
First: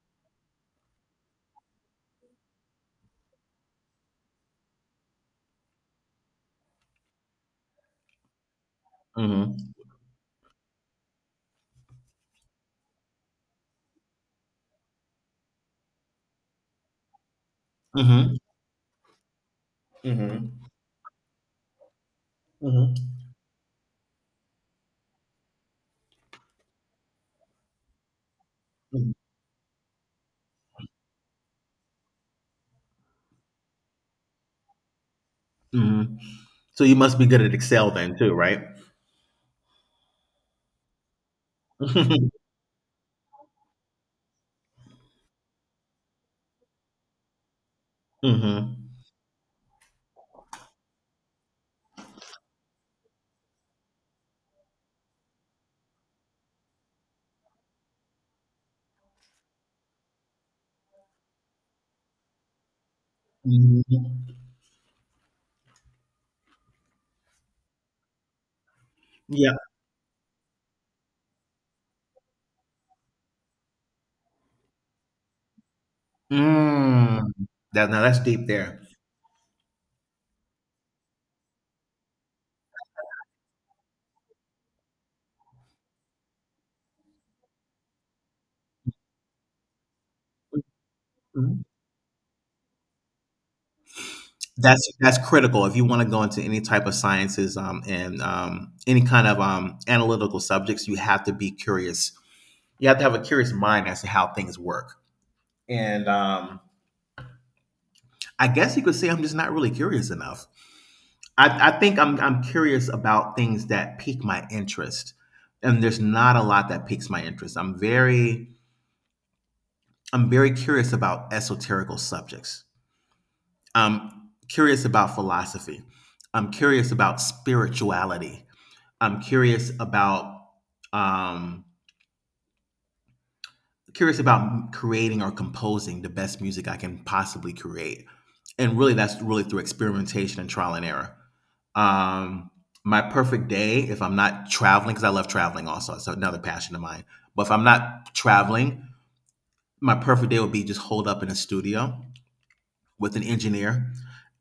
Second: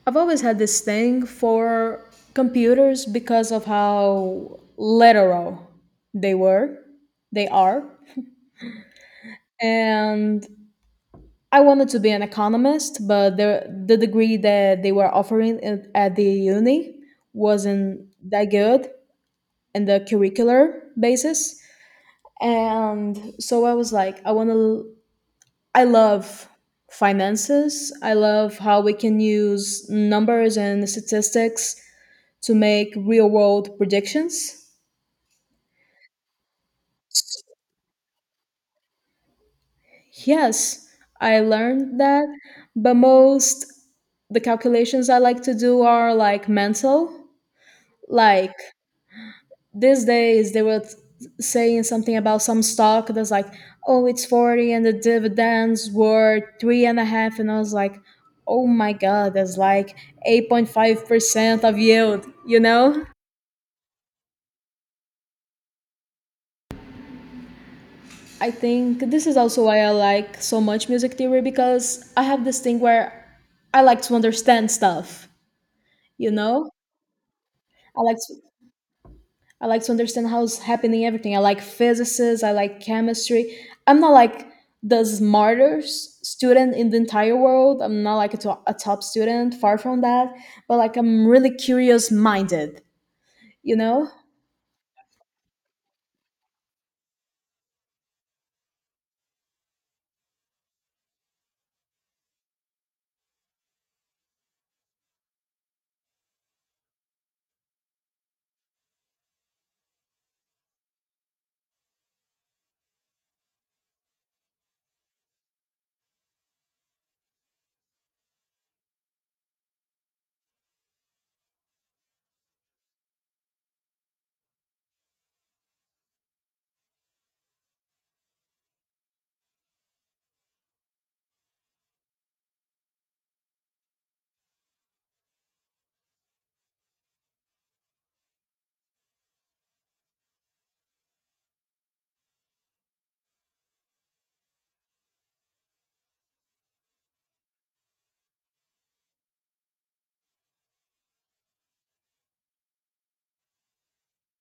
I've always had this thing for computers because of how literal they were, they are. Mm-hmm. And I wanted to be an economist, but the degree that they were offering at the uni wasn't Mm-hmm. that good in the Mm-hmm. curricular basis. Mm-hmm. And so I was like, I love finances. I love how we can use numbers and statistics to make real world predictions. Mm-hmm. So you must be good at Excel then too, right? Yes, I learned that, Mm-hmm. but most the calculations I like to do are like mental. Like, these days they were saying something about some stock that's like, oh, it's 40 and the dividends were 3.5, and I was like, oh my God, that's like 8.5% of yield, you know. Mm-hmm. I think this is Yeah. also why I like so much music theory, because I have this thing where I like to understand stuff, you know. Mm. That, now i like that's to deep there. I like to understand how's happening everything. I like physicists, I like chemistry. I'm not like the smartest student in the entire world. I'm not like a top student, far from that, but like I'm really Mhm. curious minded, you know? That's critical if you want to go into any type of sciences and any kind of analytical subjects. You have to be curious. You have to have a curious mind as to how things work. And, I guess you could say I'm just not really curious enough. I think I'm curious about things that pique my interest, and there's not a lot that piques my interest. I'm very curious about esoterical subjects. I'm curious about philosophy. I'm curious about spirituality. I'm um, curious about creating or composing the best music I can possibly create. And really, that's really through experimentation and trial and error. Um, my perfect day, if I'm not traveling, because I love traveling also, it's another passion of mine. But if I'm not traveling, my perfect day would be just hold up in a studio with an engineer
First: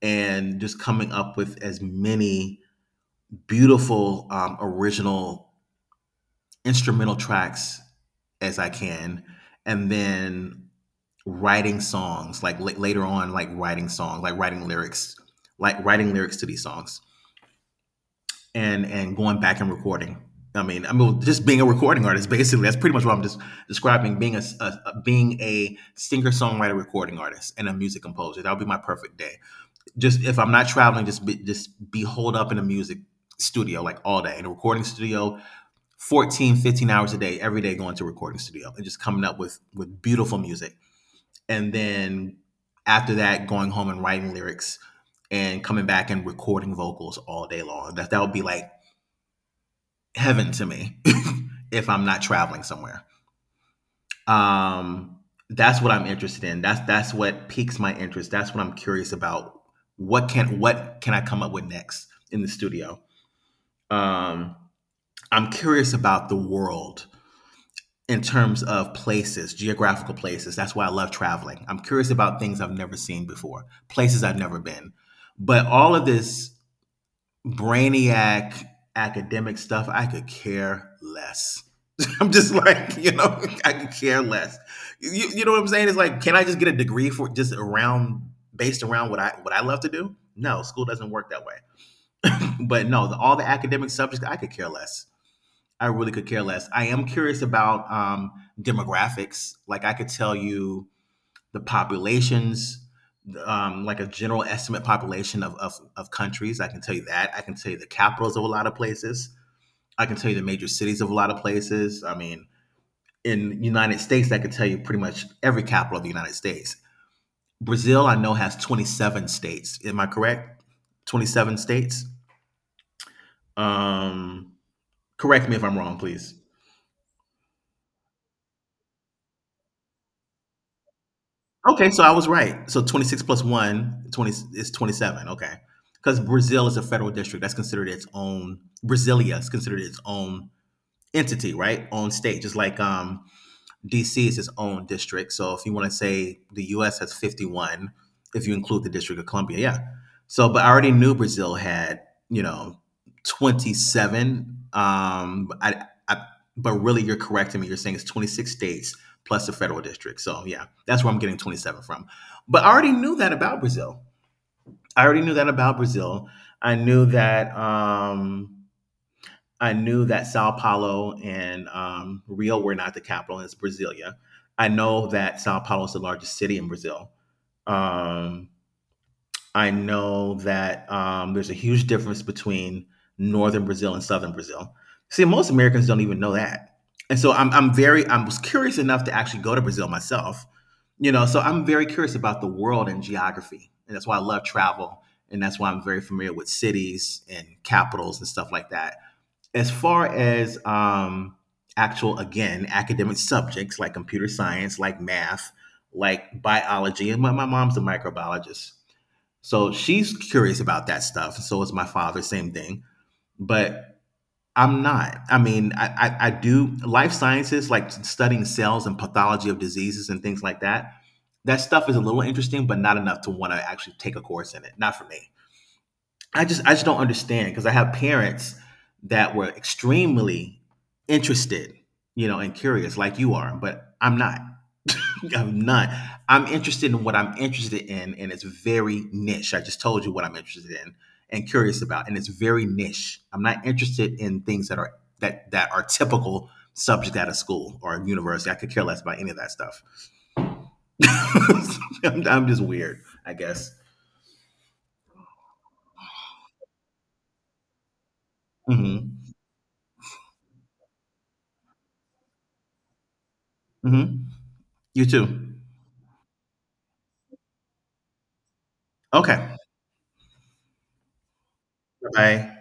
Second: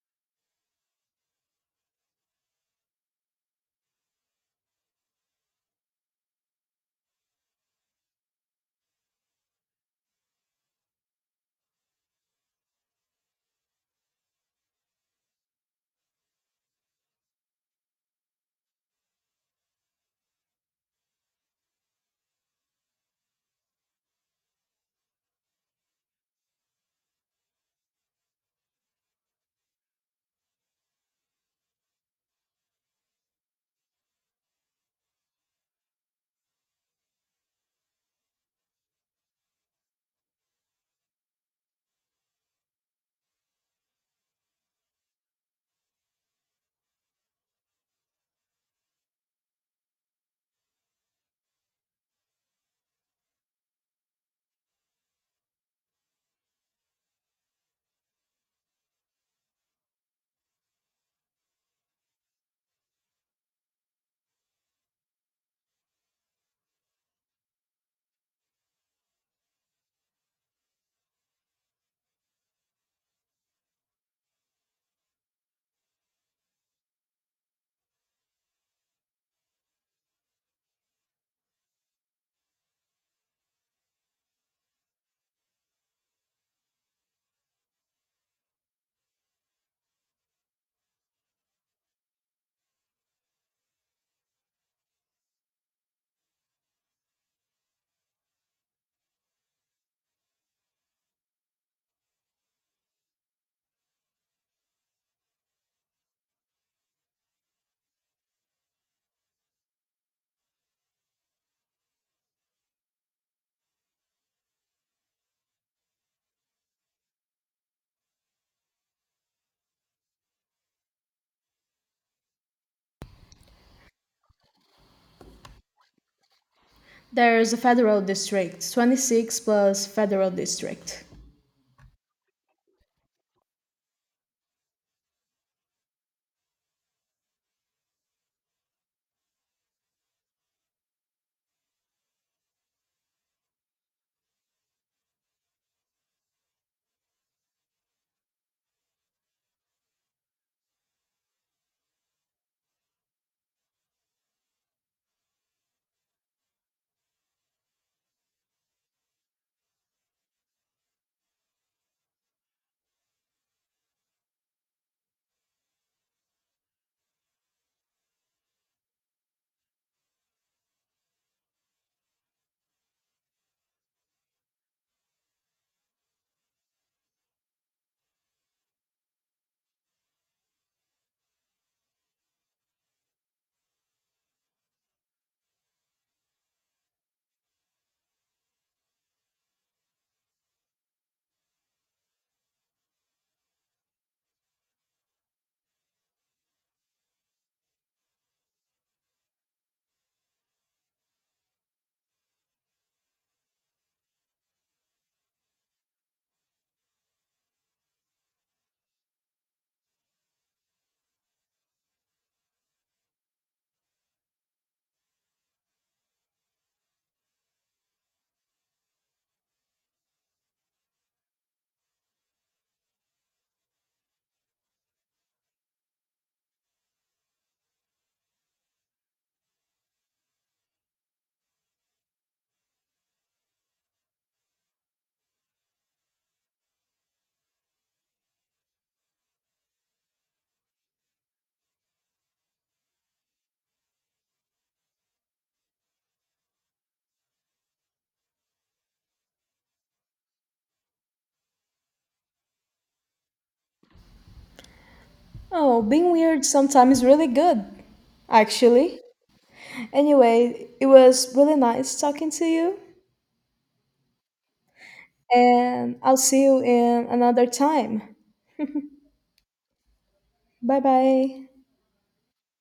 and just coming up with as many beautiful, original instrumental tracks as I can. And then writing songs, like l- later on like writing songs, like writing lyrics to these songs, and going back and recording. I mean, just being a recording artist, basically. That's pretty much what I'm just describing, being being a singer songwriter, recording artist, and a music composer. That would be my perfect day, just if I'm not traveling, just be holed up in a music studio like all day, in a recording studio 14, 15 hours a day, every day, going to a recording studio and just coming up with beautiful music. And then after that, going home and writing lyrics and coming back and recording vocals all day long. That would be like heaven to me. If I'm not traveling somewhere. Um, that's what I'm interested in. That's what piques my interest. That's what I'm curious about. What can I come up with next in the studio? Um, I'm curious about the world in terms of places, geographical places. That's why I love traveling. I'm curious about things I've never seen before, places I've never been. But all of this brainiac academic stuff, I could care less. I'm just like, you know, I could care less. You know what I'm saying? It's like, can I just get a degree for just around based around what I love to do? No, school doesn't work that way. But no, all the academic subjects, I could care less. I really could care less. I am curious about, demographics. Like, I could tell you the populations, like a general estimate population of countries. I can tell you that. I can tell you the capitals of a lot of places. I can tell you the major cities of a lot of places. I mean, in the United States, I could tell you pretty much every capital of the United States. Brazil, I know, has 27 states. Am I correct? 27 states. Um, Correct me if I'm wrong, please. There's a federal district, 26 plus federal district. Okay, so I was right. So 26 plus 1, 20 is 27. Okay. Because Brazil is a federal district. That's considered its own. Brasilia is considered its own entity, right? Own state. Just like, DC is its own district. So if you want to say the US has 51, if you include the District of Columbia, yeah. So, but I already knew Brazil had, you know, 27. But really, you're correcting me. You're saying it's 26 states plus the federal district. So, yeah, that's where I'm getting 27 from. But I already knew that about Brazil. I already knew that about Brazil. I knew that. I knew that Sao Paulo and, Rio were not the capital, and it's Brasilia. I know that Sao Paulo is the largest city in Brazil. Um, I know that there's a huge difference between northern Brazil and southern Brazil. See, most Americans don't even know that, and so I was curious enough to actually go to Brazil myself. You know, so I'm very curious about the world and geography, and that's why I love travel, and that's why I'm very familiar with cities and capitals and stuff like that. As far as, actual, again, academic subjects like computer science, like math, like biology, and my mom's a microbiologist, so she's curious about that stuff, so is my father, same thing. But I'm not. I do life sciences, like studying cells and pathology of diseases and things like that. That stuff is a little interesting, but not enough to want to actually take a course in it. Not for me. I just don't understand, because I have parents that were extremely interested, you know, and curious like you are, but I'm not. I'm not. I'm interested in what I'm interested in, and it's very niche. I just told you what I'm interested in and curious about, and it's very niche. I'm not interested in things that are that are typical subject at a school or a university. I could care less about any of that stuff. I'm just weird, I guess. Oh, being weird sometimes is really good, actually. Hmm. Anyway, it was really nice talking to you, Hmm. You too. and I'll see you in another time. Okay. Bye bye. Bye.